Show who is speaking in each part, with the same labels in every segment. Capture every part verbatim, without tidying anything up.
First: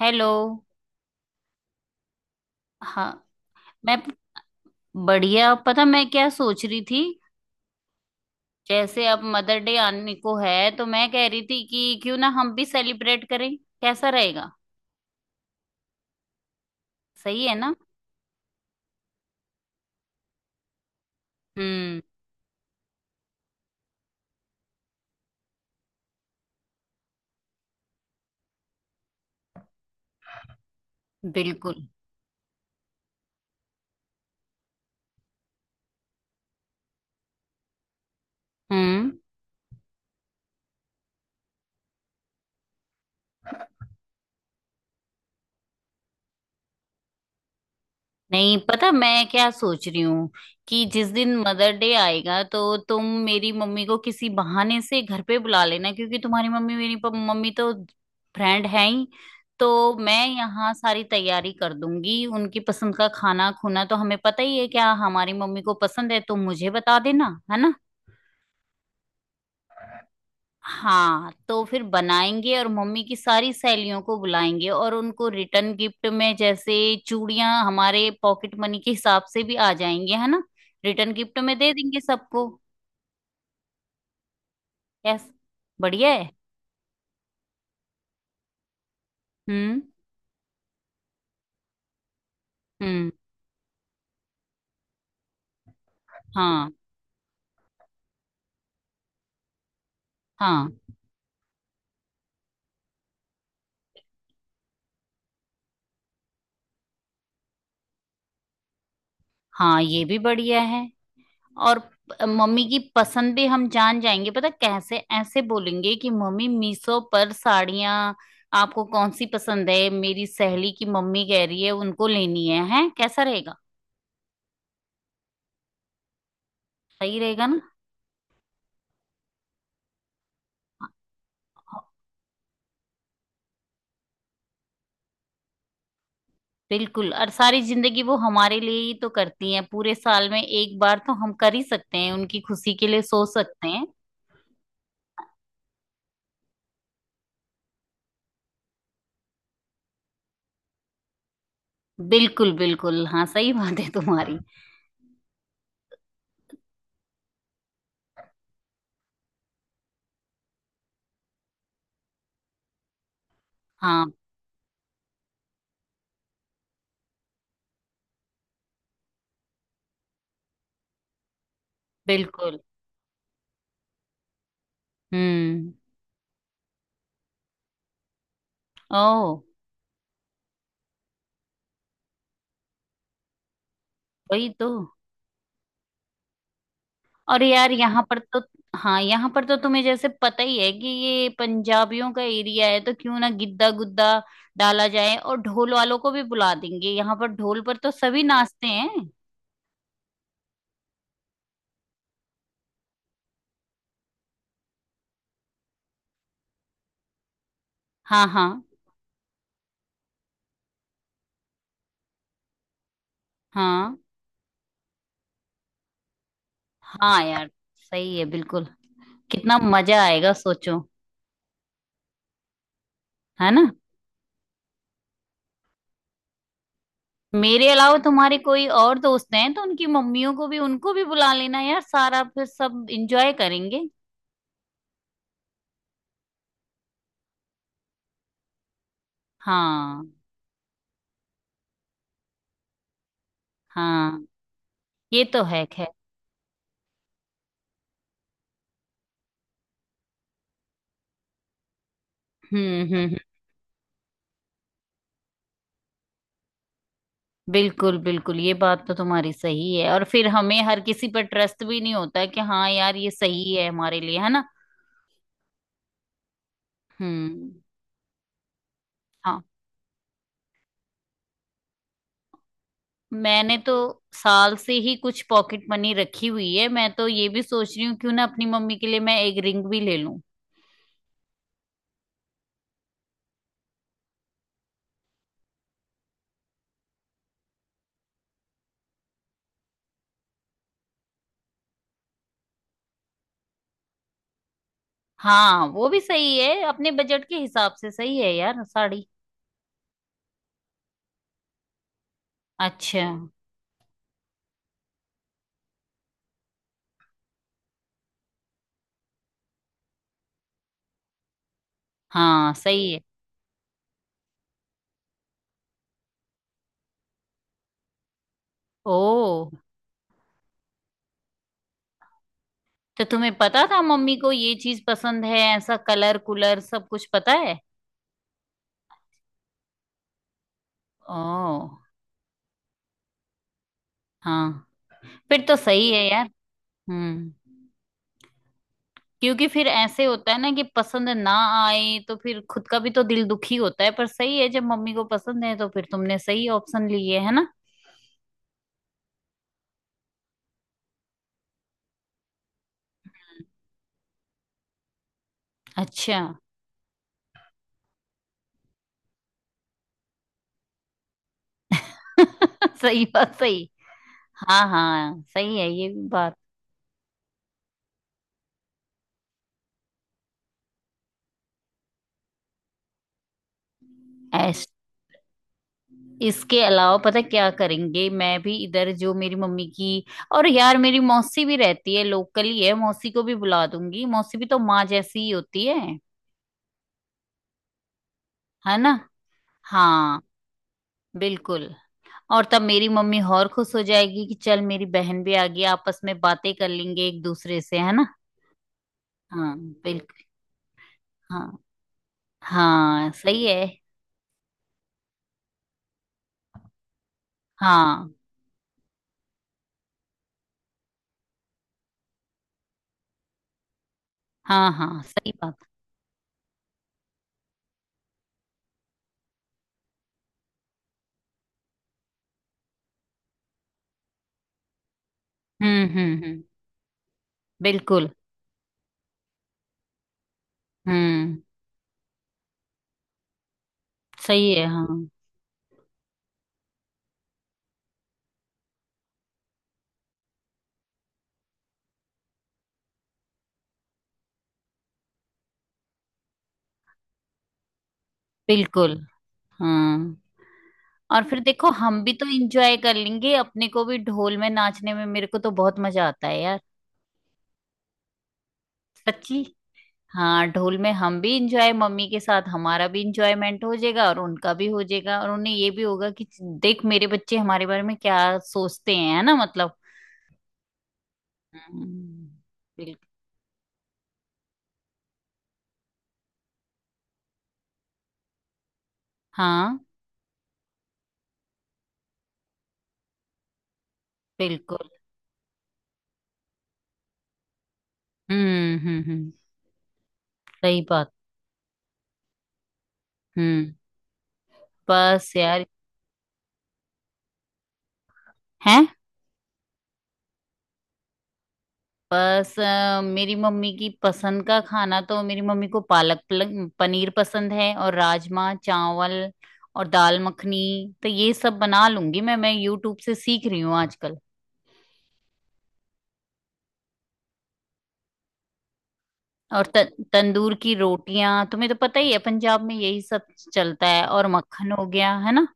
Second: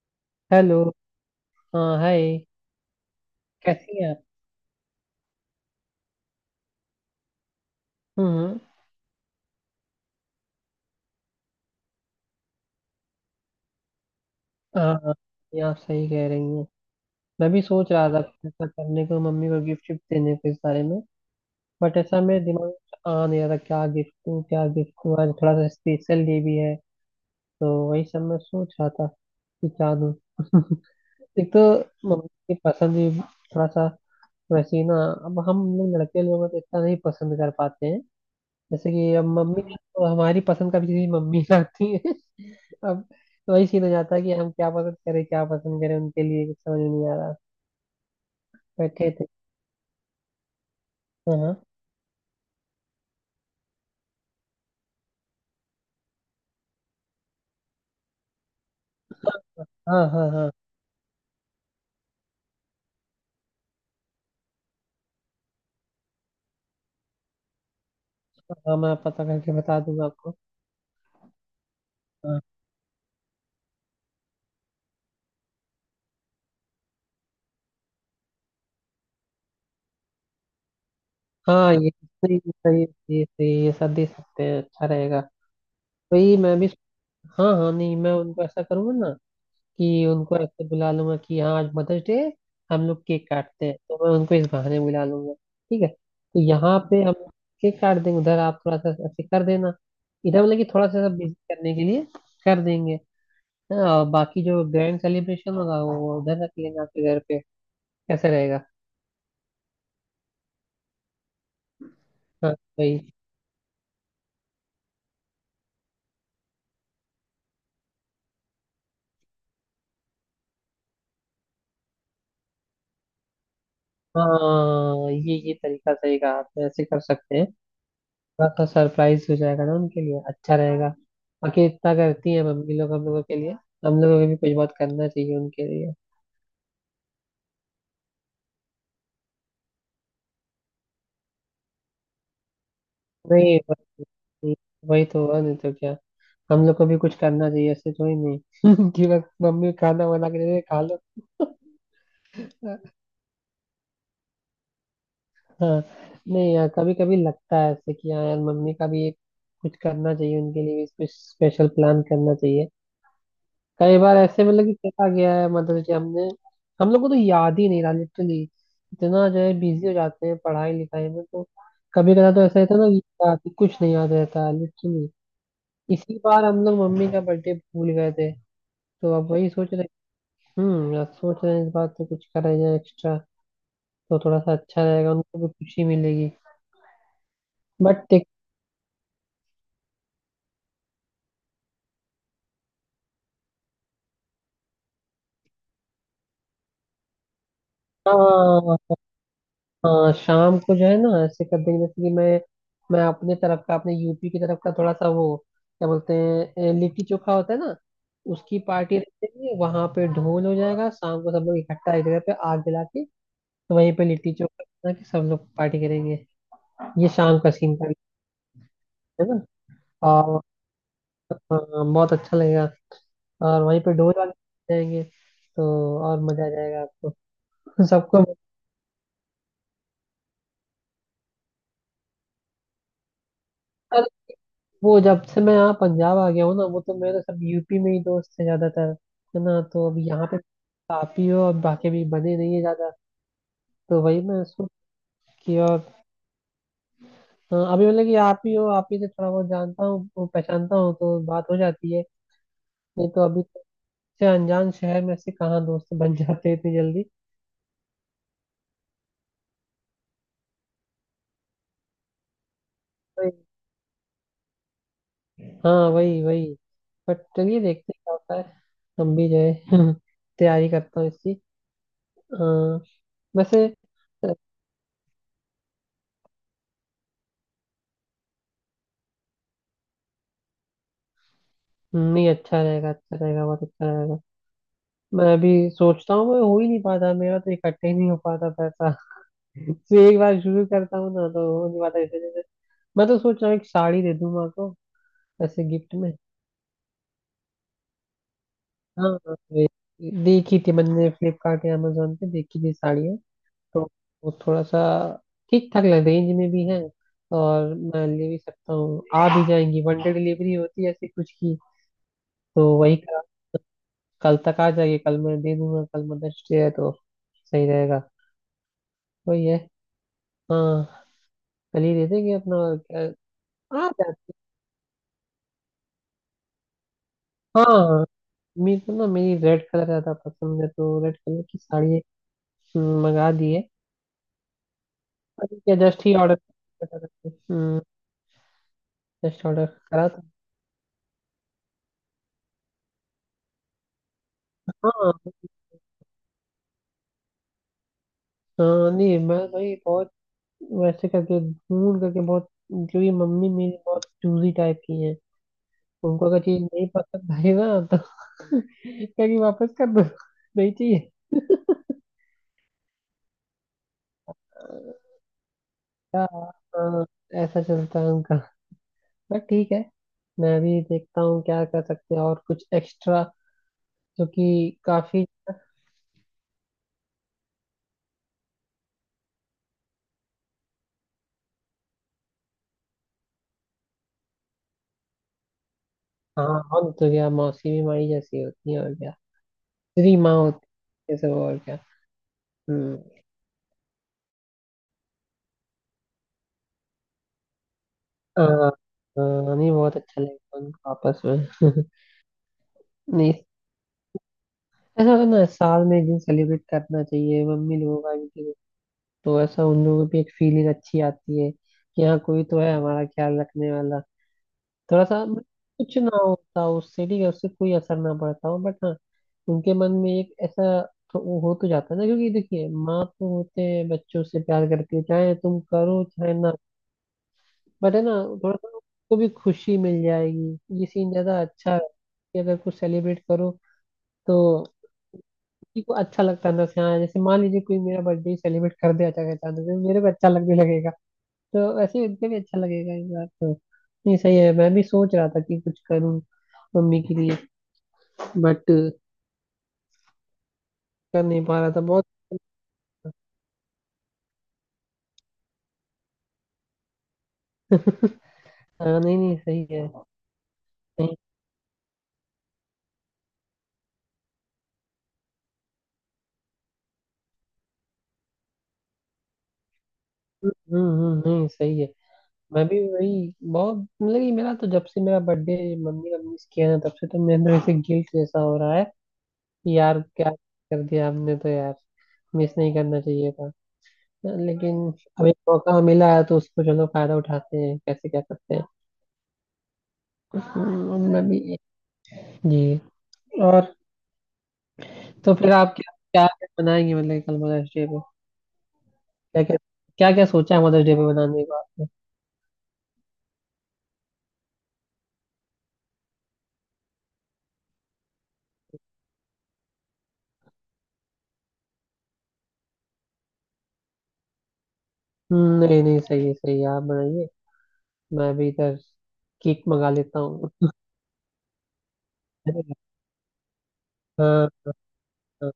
Speaker 1: Hello.
Speaker 2: Hello. हाँ, hi.
Speaker 1: हाँ मैं
Speaker 2: कैसी हैं आप?
Speaker 1: बढ़िया। पता मैं क्या सोच रही थी?
Speaker 2: हम्म।
Speaker 1: जैसे अब मदर डे आने को है तो मैं कह रही थी कि क्यों ना हम भी सेलिब्रेट करें। कैसा रहेगा?
Speaker 2: हाँ, हाँ, ये आप सही कह रही हैं।
Speaker 1: सही
Speaker 2: मैं
Speaker 1: है
Speaker 2: भी
Speaker 1: ना?
Speaker 2: सोच रहा था कुछ ऐसा करने को, मम्मी को गिफ्ट शिफ्ट देने को, इस बारे में। बट
Speaker 1: हम्म।
Speaker 2: ऐसा मेरे दिमाग में आ नहीं रहा था क्या गिफ्ट दूँ, क्या गिफ्ट दूँ। आज थोड़ा सा स्पेशल डे भी है तो वही सब मैं सोच रहा था कि क्या दूँ। एक तो
Speaker 1: बिल्कुल।
Speaker 2: मम्मी की पसंद भी थोड़ा सा वैसी ना। अब हम लोग लड़के लोग हैं तो इतना नहीं पसंद कर पाते हैं। जैसे
Speaker 1: हम्म।
Speaker 2: कि अब मम्मी तो हमारी पसंद का भी चीज़ मम्मी लाती है। अब वही सीन हो जाता है कि हम क्या पसंद करें, क्या पसंद करें, उनके लिए कुछ समझ नहीं आ रहा।
Speaker 1: नहीं, पता
Speaker 2: बैठे थे।
Speaker 1: मैं क्या सोच रही हूँ कि जिस दिन
Speaker 2: हाँ,
Speaker 1: मदर डे आएगा तो तुम मेरी मम्मी को किसी बहाने से घर पे बुला लेना, क्योंकि तुम्हारी मम्मी मेरी प- मम्मी तो फ्रेंड है ही। तो
Speaker 2: हाँ,
Speaker 1: मैं
Speaker 2: हाँ, हाँ, हाँ,
Speaker 1: यहाँ सारी तैयारी कर दूंगी। उनकी पसंद का खाना खुना तो हमें पता ही है। क्या हमारी मम्मी को पसंद है तुम मुझे बता देना, है ना?
Speaker 2: हाँ, मैं पता करके बता दूंगा आपको।
Speaker 1: हाँ, तो फिर
Speaker 2: हाँ,
Speaker 1: बनाएंगे और मम्मी की सारी सहेलियों को बुलाएंगे और उनको रिटर्न गिफ्ट में जैसे चूड़ियां हमारे पॉकेट मनी के हिसाब से भी आ जाएंगे, है ना? रिटर्न गिफ्ट में दे
Speaker 2: हाँ, ये
Speaker 1: देंगे
Speaker 2: सही
Speaker 1: सबको।
Speaker 2: सही सही सही, ये सब दे सकते हैं, अच्छा रहेगा।
Speaker 1: यस। बढ़िया है।
Speaker 2: वही मैं भी। हाँ, हाँ, नहीं मैं उनको ऐसा करूंगा ना,
Speaker 1: हम्म।
Speaker 2: कि उनको ऐसे बुला लूंगा कि हाँ आज मदर्स डे। हम लोग
Speaker 1: हम्म।
Speaker 2: केक काटते हैं तो मैं उनको इस बहाने बुला लूंगा। ठीक है तो
Speaker 1: हाँ
Speaker 2: यहाँ पे हम केक काट देंगे, उधर आप थोड़ा सा ऐसे कर देना, इधर मतलब कि
Speaker 1: हाँ
Speaker 2: थोड़ा सा बिजी करने के लिए कर देंगे। हाँ और बाकी जो ग्रैंड सेलिब्रेशन होगा वो उधर रख लेना आपके घर पे, कैसे रहेगा?
Speaker 1: हाँ, ये भी बढ़िया है। और प-
Speaker 2: हाँ
Speaker 1: मम्मी की
Speaker 2: भाई।
Speaker 1: पसंद भी हम जान जाएंगे। पता कैसे? ऐसे बोलेंगे कि मम्मी मीशो पर साड़ियां आपको कौन सी पसंद है, मेरी सहेली की मम्मी कह रही है उनको लेनी है। हैं, कैसा रहेगा?
Speaker 2: हाँ, ये ये तरीका सही कहा आपने, ऐसे कर
Speaker 1: सही
Speaker 2: सकते
Speaker 1: रहेगा
Speaker 2: हैं।
Speaker 1: ना?
Speaker 2: थोड़ा सा सरप्राइज हो जाएगा ना उनके लिए, अच्छा रहेगा। बाकी इतना करती है मम्मी लोग हम लोगों के लिए, हम लोगों को भी कुछ बहुत करना चाहिए उनके लिए।
Speaker 1: बिल्कुल। और सारी जिंदगी वो हमारे लिए ही तो करती हैं, पूरे साल में एक बार तो हम कर ही सकते हैं उनकी खुशी के लिए, सो
Speaker 2: नहीं,
Speaker 1: सकते हैं।
Speaker 2: वही वही तो हुआ, नहीं तो क्या। हम लोग को भी कुछ करना चाहिए, ऐसे थोड़ी नहीं कि बस मम्मी खाना बना के दे दे, खा लो।
Speaker 1: बिल्कुल बिल्कुल, हाँ सही बात है तुम्हारी।
Speaker 2: हाँ। नहीं यार, कभी कभी लगता है ऐसे कि हाँ यार मम्मी का भी एक कुछ करना चाहिए, उनके लिए भी कुछ स्पेशल प्लान करना चाहिए। कई
Speaker 1: हाँ।
Speaker 2: बार ऐसे मतलब कि चला गया है मदर्स डे, हमने हम लोग को तो याद ही नहीं रहा लिटरली। इतना जो है बिजी हो जाते हैं पढ़ाई लिखाई में तो कभी कदा तो
Speaker 1: बिल्कुल।
Speaker 2: ऐसा रहता है ना कि याद- कुछ नहीं याद रहता है लिटरली।
Speaker 1: हम्म।
Speaker 2: इसी बार हम लोग मम्मी का बर्थडे भूल गए थे,
Speaker 1: ओ।
Speaker 2: तो अब वही सोच रहे। हम्म यार, सोच रहे हैं इस बार तो कुछ करें जाए एक्स्ट्रा। तो थोड़ा
Speaker 1: वही
Speaker 2: सा
Speaker 1: तो।
Speaker 2: अच्छा रहेगा, उनको भी खुशी मिलेगी।
Speaker 1: और यार यहाँ
Speaker 2: बट
Speaker 1: पर तो। हाँ, यहाँ पर तो तुम्हें जैसे पता ही है कि ये पंजाबियों का एरिया है, तो क्यों ना गिद्दा गुद्दा डाला जाए और ढोल वालों को भी बुला देंगे। यहाँ पर ढोल पर तो सभी नाचते
Speaker 2: हाँ।
Speaker 1: हैं।
Speaker 2: हाँ शाम को जो है ना ऐसे कर देंगे, जैसे कि मैं मैं अपने तरफ का अपने यूपी की तरफ का थोड़ा सा वो क्या बोलते हैं, ए, लिट्टी चोखा होता है ना।
Speaker 1: हाँ
Speaker 2: उसकी
Speaker 1: हाँ
Speaker 2: पार्टी रख देंगे, वहां पे ढोल हो जाएगा शाम को, सब लोग इकट्ठा एक जगह पे आग जला के, तो वहीं
Speaker 1: हाँ।
Speaker 2: पे लिट्टी चोखा बना के सब लोग पार्टी करेंगे। ये
Speaker 1: हाँ
Speaker 2: शाम
Speaker 1: यार,
Speaker 2: का सीन का,
Speaker 1: सही है बिल्कुल।
Speaker 2: है ना।
Speaker 1: कितना मजा आएगा,
Speaker 2: और
Speaker 1: सोचो।
Speaker 2: हाँ, बहुत अच्छा लगेगा।
Speaker 1: है
Speaker 2: और
Speaker 1: ना?
Speaker 2: वहीं पे ढोल वाले जाएंगे तो और मजा आ जाएगा आपको।
Speaker 1: मेरे अलावा
Speaker 2: सबको।
Speaker 1: तुम्हारे कोई और दोस्त हैं तो उनकी मम्मियों को भी, उनको भी बुला लेना यार, सारा फिर सब एंजॉय करेंगे।
Speaker 2: वो जब से मैं यहाँ पंजाब आ गया हूँ ना, वो तो मेरे सब यूपी में ही दोस्त है ज्यादातर, है ना। तो अब
Speaker 1: हाँ।
Speaker 2: यहाँ पे आप ही हो, और बाकी भी बने नहीं है ज्यादा। तो वही
Speaker 1: हाँ,
Speaker 2: मैं सोच
Speaker 1: ये तो
Speaker 2: कि
Speaker 1: है
Speaker 2: और,
Speaker 1: खैर।
Speaker 2: हाँ, अभी मतलब कि आप ही हो, आप ही से थोड़ा बहुत जानता हूँ वो पहचानता हूँ तो बात हो जाती है।
Speaker 1: हम्म हम्म
Speaker 2: नहीं
Speaker 1: हम्म,
Speaker 2: तो अभी तो से अनजान शहर में से कहाँ दोस्त बन जाते हैं इतनी जल्दी।
Speaker 1: बिल्कुल बिल्कुल, ये बात तो तुम्हारी सही है। और फिर हमें हर किसी पर ट्रस्ट भी नहीं होता कि हाँ यार ये
Speaker 2: वही।
Speaker 1: सही है हमारे लिए, है ना?
Speaker 2: हाँ वही वही। बट
Speaker 1: हम्म।
Speaker 2: चलिए देखते हैं क्या होता है। हम भी जो
Speaker 1: हाँ।
Speaker 2: है तैयारी करता हूँ इसकी। हाँ।
Speaker 1: मैंने
Speaker 2: वैसे
Speaker 1: तो साल से ही कुछ पॉकेट मनी रखी हुई है। मैं तो ये भी सोच रही हूँ क्यों ना अपनी मम्मी के लिए मैं एक रिंग भी ले लूं।
Speaker 2: नहीं अच्छा रहेगा, अच्छा रहेगा, बहुत अच्छा रहेगा। मैं भी सोचता हूँ, मैं हो ही नहीं पाता, मेरा तो इकट्ठे ही नहीं हो पाता पैसा। तो एक बार शुरू करता हूँ ना तो हो नहीं पाता। जैसे जैसे मैं तो सोच रहा हूँ एक साड़ी दे दूँ माँ को ऐसे
Speaker 1: हाँ, वो
Speaker 2: गिफ्ट
Speaker 1: भी
Speaker 2: में।
Speaker 1: सही है, अपने बजट के हिसाब से सही है यार साड़ी।
Speaker 2: हाँ, हाँ, वे- देखी थी मैंने फ्लिपकार्ट या अमेजोन पे देखी थी
Speaker 1: अच्छा।
Speaker 2: साड़ियाँ। तो वो थोड़ा सा ठीक ठाक लग रेंज में भी है, और मैं ले भी सकता हूँ, आ भी जाएंगी। वन डे डिलीवरी होती है ऐसी कुछ की।
Speaker 1: हाँ
Speaker 2: तो
Speaker 1: सही
Speaker 2: वही
Speaker 1: है।
Speaker 2: कल, कल तक आ जाएगी, कल मैं दे दूंगा, कल मदर्स डे है तो सही रहेगा।
Speaker 1: ओ।
Speaker 2: वही है। हाँ, कल ही देते कि अपना और
Speaker 1: तो
Speaker 2: क्या
Speaker 1: तुम्हें पता था
Speaker 2: आ
Speaker 1: मम्मी को
Speaker 2: जाते।
Speaker 1: ये चीज पसंद है? ऐसा कलर कुलर सब कुछ पता है?
Speaker 2: हाँ, मेरे को ना मेरी रेड कलर ज्यादा पसंद है तो रेड कलर की
Speaker 1: ओ।
Speaker 2: साड़ी एक हम्म, मंगा दी है।
Speaker 1: हाँ। फिर तो
Speaker 2: अभी क्या
Speaker 1: सही है
Speaker 2: जस्ट ही
Speaker 1: यार।
Speaker 2: ऑर्डर,
Speaker 1: हम्म।
Speaker 2: हम्म, जस्ट
Speaker 1: क्योंकि फिर
Speaker 2: ऑर्डर
Speaker 1: ऐसे
Speaker 2: करा था।
Speaker 1: होता है ना कि पसंद ना आए तो फिर खुद का भी तो दिल दुखी होता है। पर सही है, जब मम्मी को
Speaker 2: हाँ,
Speaker 1: पसंद है तो फिर तुमने सही ऑप्शन लिए, है ना?
Speaker 2: हाँ, नहीं मैं भाई बहुत वैसे करके ढूंढ करके बहुत, क्योंकि मम्मी मेरी बहुत चूजी टाइप की है।
Speaker 1: अच्छा।
Speaker 2: उनको अगर चीज नहीं पसंद आई ना तो कहेगी वापस कर दो, नहीं चाहिए।
Speaker 1: सही बात, सही। हाँ हाँ, सही है ये भी
Speaker 2: हाँ,
Speaker 1: बात।
Speaker 2: हाँ, ऐसा चलता है उनका। बट ठीक है, मैं भी देखता हूँ क्या कर सकते हैं और कुछ एक्स्ट्रा जो
Speaker 1: ऐस
Speaker 2: कि काफी।
Speaker 1: इसके अलावा पता है क्या करेंगे? मैं भी इधर जो मेरी मम्मी की, और यार मेरी मौसी भी रहती है लोकल ही, है मौसी को भी बुला दूंगी, मौसी भी तो माँ जैसी ही होती है।
Speaker 2: हाँ और तो क्या, मौसी भी माई जैसी होती
Speaker 1: है
Speaker 2: है,
Speaker 1: ना?
Speaker 2: और क्या। तेरी
Speaker 1: हाँ।
Speaker 2: माँ होती है ये सब, और
Speaker 1: बिल्कुल।
Speaker 2: क्या।
Speaker 1: और तब मेरी
Speaker 2: हम्म।
Speaker 1: मम्मी और खुश हो जाएगी कि चल मेरी बहन भी आ गई, आपस में बातें कर लेंगे एक दूसरे से, है ना?
Speaker 2: आ, आ,
Speaker 1: हाँ।
Speaker 2: नहीं बहुत अच्छा
Speaker 1: बिल्कुल।
Speaker 2: लगेगा उनको आपस
Speaker 1: हाँ।
Speaker 2: में।
Speaker 1: हाँ
Speaker 2: नहीं,
Speaker 1: सही है।
Speaker 2: ऐसा होता है ना, साल में एक दिन सेलिब्रेट करना चाहिए मम्मी लोगों का
Speaker 1: हाँ
Speaker 2: भी। तो ऐसा उन लोगों को भी एक फीलिंग अच्छी आती है कि हाँ कोई तो है हमारा ख्याल रखने वाला।
Speaker 1: हाँ, हाँ
Speaker 2: थोड़ा सा
Speaker 1: सही
Speaker 2: मतलब
Speaker 1: बात।
Speaker 2: कुछ ना होता हो उससे, ठीक है उससे कोई असर ना पड़ता हो, बट हाँ उनके मन में एक ऐसा, तो वो हो तो जाता है ना, क्योंकि देखिए माँ तो होते हैं बच्चों से प्यार करती है चाहे तुम
Speaker 1: हम्म
Speaker 2: करो
Speaker 1: हम्म
Speaker 2: चाहे
Speaker 1: हम्म।
Speaker 2: ना। बट है
Speaker 1: बिल्कुल।
Speaker 2: ना, थोड़ा सा उसको भी खुशी मिल जाएगी। ये सीन
Speaker 1: हम्म।
Speaker 2: ज्यादा अच्छा है कि अगर कुछ सेलिब्रेट करो तो
Speaker 1: सही है। हाँ।
Speaker 2: किसी को अच्छा लगता है ना। हाँ, जैसे मान लीजिए कोई मेरा बर्थडे सेलिब्रेट कर दे अचानक, अचानक से, मेरे को अच्छा लगने लगेगा। तो वैसे उनको भी अच्छा लगेगा इस बार तो। नहीं सही है, मैं भी सोच रहा था कि कुछ करूं मम्मी के लिए, बट
Speaker 1: बिल्कुल। हाँ
Speaker 2: कर
Speaker 1: और फिर
Speaker 2: नहीं पा
Speaker 1: देखो
Speaker 2: रहा था
Speaker 1: हम
Speaker 2: बहुत।
Speaker 1: भी तो इंजॉय कर लेंगे, अपने को भी ढोल में नाचने में मेरे को तो बहुत मजा आता है यार।
Speaker 2: हाँ, नहीं, नहीं
Speaker 1: सच्ची।
Speaker 2: सही है।
Speaker 1: हाँ, ढोल में
Speaker 2: नहीं।
Speaker 1: हम भी इंजॉय मम्मी के साथ, हमारा भी इंजॉयमेंट हो जाएगा और उनका भी हो जाएगा और उन्हें ये भी होगा कि देख मेरे बच्चे हमारे बारे में क्या सोचते हैं, है ना, मतलब।
Speaker 2: हम्म, हम्म, नहीं सही है।
Speaker 1: हम्म,
Speaker 2: मैं भी
Speaker 1: बिल्कुल।
Speaker 2: वही बहुत मतलब कि मेरा तो, जब से मेरा बर्थडे मम्मी ने मिस किया ना, तब से तो मेरे अंदर ऐसे गिल्ट जैसा हो रहा है कि
Speaker 1: हाँ।
Speaker 2: यार क्या कर दिया हमने, तो यार मिस नहीं करना चाहिए था। लेकिन
Speaker 1: बिल्कुल।
Speaker 2: अब एक मौका मिला है तो उसको चलो फायदा उठाते हैं, कैसे क्या करते हैं।
Speaker 1: हम्म हम्म हम्म, सही
Speaker 2: हम्म,
Speaker 1: बात।
Speaker 2: मैं भी। जी। और,
Speaker 1: हम्म। बस
Speaker 2: तो फिर
Speaker 1: यार।
Speaker 2: आप क्या क्या क्या बनाएंगे मतलब कल मदर्स डे पे,
Speaker 1: है।
Speaker 2: क्या क्या क्या क्या सोचा है मदर्स डे पे बनाने का आपने?
Speaker 1: बस अ, मेरी मम्मी की पसंद का खाना, तो मेरी मम्मी को पालक पल- पनीर पसंद है और राजमा चावल और दाल मखनी। तो ये सब बना लूंगी मैं मैं यूट्यूब से सीख रही हूँ आजकल।
Speaker 2: हम्म, नहीं, नहीं सही है, सही है, आप बनाइए। मैं भी इधर केक
Speaker 1: और त,
Speaker 2: मंगा लेता हूँ।
Speaker 1: तंदूर की रोटियां, तुम्हें तो पता ही है पंजाब में यही सब चलता है, और
Speaker 2: हाँ,
Speaker 1: मक्खन हो गया, है ना?
Speaker 2: हाँ,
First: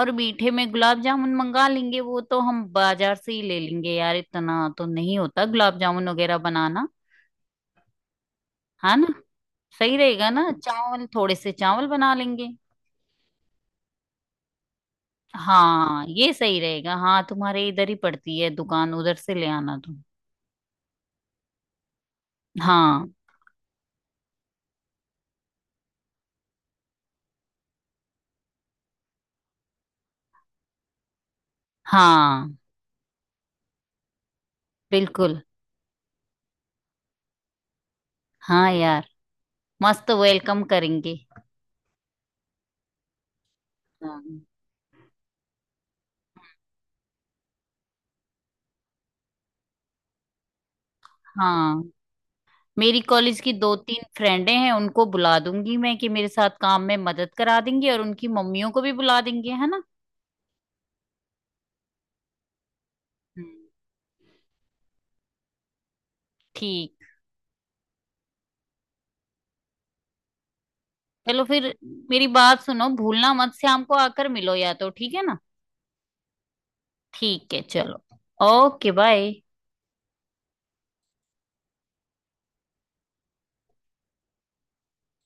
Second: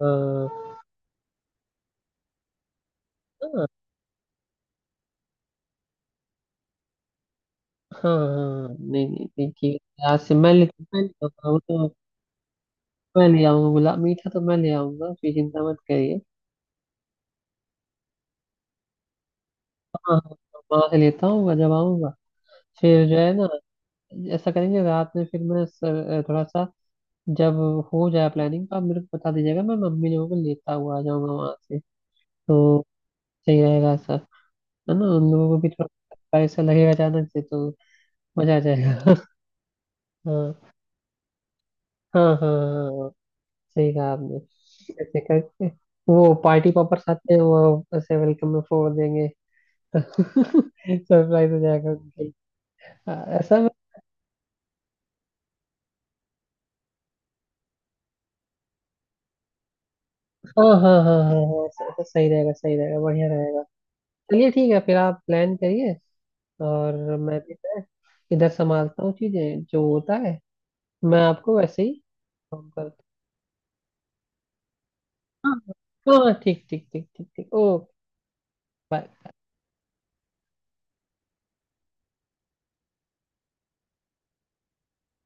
Speaker 1: और मीठे में
Speaker 2: हाँ,
Speaker 1: गुलाब जामुन मंगा लेंगे, वो तो हम बाजार से ही ले लेंगे यार, इतना तो नहीं होता गुलाब जामुन वगैरह बनाना,
Speaker 2: हाँ, हाँ,
Speaker 1: है ना?
Speaker 2: नहीं, नहीं, नहीं ठीक
Speaker 1: सही
Speaker 2: है, आज
Speaker 1: रहेगा
Speaker 2: से
Speaker 1: ना?
Speaker 2: मैं ले मैं
Speaker 1: चावल
Speaker 2: ले
Speaker 1: थोड़े
Speaker 2: आऊंगा
Speaker 1: से
Speaker 2: वो
Speaker 1: चावल
Speaker 2: तो।
Speaker 1: बना लेंगे।
Speaker 2: मैं ले आऊंगा, गुलाब मीठा तो मैं ले आऊंगा, फिर चिंता मत
Speaker 1: हाँ,
Speaker 2: करिए।
Speaker 1: ये सही रहेगा। हाँ तुम्हारे इधर ही पड़ती है दुकान, उधर से ले आना
Speaker 2: हाँ,
Speaker 1: तुम।
Speaker 2: हाँ, हाँ, वहाँ से लेता हूँ जब आऊंगा।
Speaker 1: हाँ।
Speaker 2: फिर जो है ना, ऐसा करेंगे रात में। फिर मैं स- थोड़ा सा, जब हो जाए प्लानिंग तो आप मेरे को बता दीजिएगा, मैं मम्मी लोगों को लेता हुआ आ जाऊंगा वहां से।
Speaker 1: हाँ
Speaker 2: तो सही रहेगा सब, है ना। उन
Speaker 1: बिल्कुल।
Speaker 2: लोगों को भी थोड़ा पैसा लगेगा अचानक से, तो मजा आ
Speaker 1: हाँ यार,
Speaker 2: जाएगा।
Speaker 1: मस्त वेलकम
Speaker 2: हाँ,
Speaker 1: करेंगे।
Speaker 2: हाँ, हाँ, हाँ। सही कहा आपने।
Speaker 1: हाँ।
Speaker 2: ऐसे करके, वो पार्टी पॉपर्स आते हैं वो ऐसे वेलकम में फोड़ देंगे, तो सरप्राइज हो
Speaker 1: हाँ।
Speaker 2: जाएगा उनके लिए।
Speaker 1: मेरी
Speaker 2: हाँ,
Speaker 1: कॉलेज की
Speaker 2: ऐसा,
Speaker 1: दो तीन फ्रेंडें हैं उनको बुला दूंगी मैं कि मेरे साथ काम में मदद करा देंगी और उनकी मम्मियों को भी बुला देंगे, है ना?
Speaker 2: हाँ, हाँ, हाँ, हाँ, हाँ, ऐसा ऐसा सही रहेगा, सही रहेगा, बढ़िया रहेगा।
Speaker 1: हम्म।
Speaker 2: चलिए ठीक है, फिर आप प्लान करिए, और
Speaker 1: ठीक।
Speaker 2: मैं भी, मैं इधर संभालता हूँ चीजें जो होता है। मैं
Speaker 1: चलो
Speaker 2: आपको
Speaker 1: फिर,
Speaker 2: वैसे ही
Speaker 1: मेरी बात
Speaker 2: फोन
Speaker 1: सुनो,
Speaker 2: करता
Speaker 1: भूलना मत, शाम को आकर मिलो या तो, ठीक है ना?
Speaker 2: हूँ। हाँ, हाँ, हाँ, ठीक ठीक ठीक ठीक
Speaker 1: ठीक
Speaker 2: ठीक,
Speaker 1: है,
Speaker 2: ओके।
Speaker 1: चलो। Okay,
Speaker 2: bye.
Speaker 1: बाय।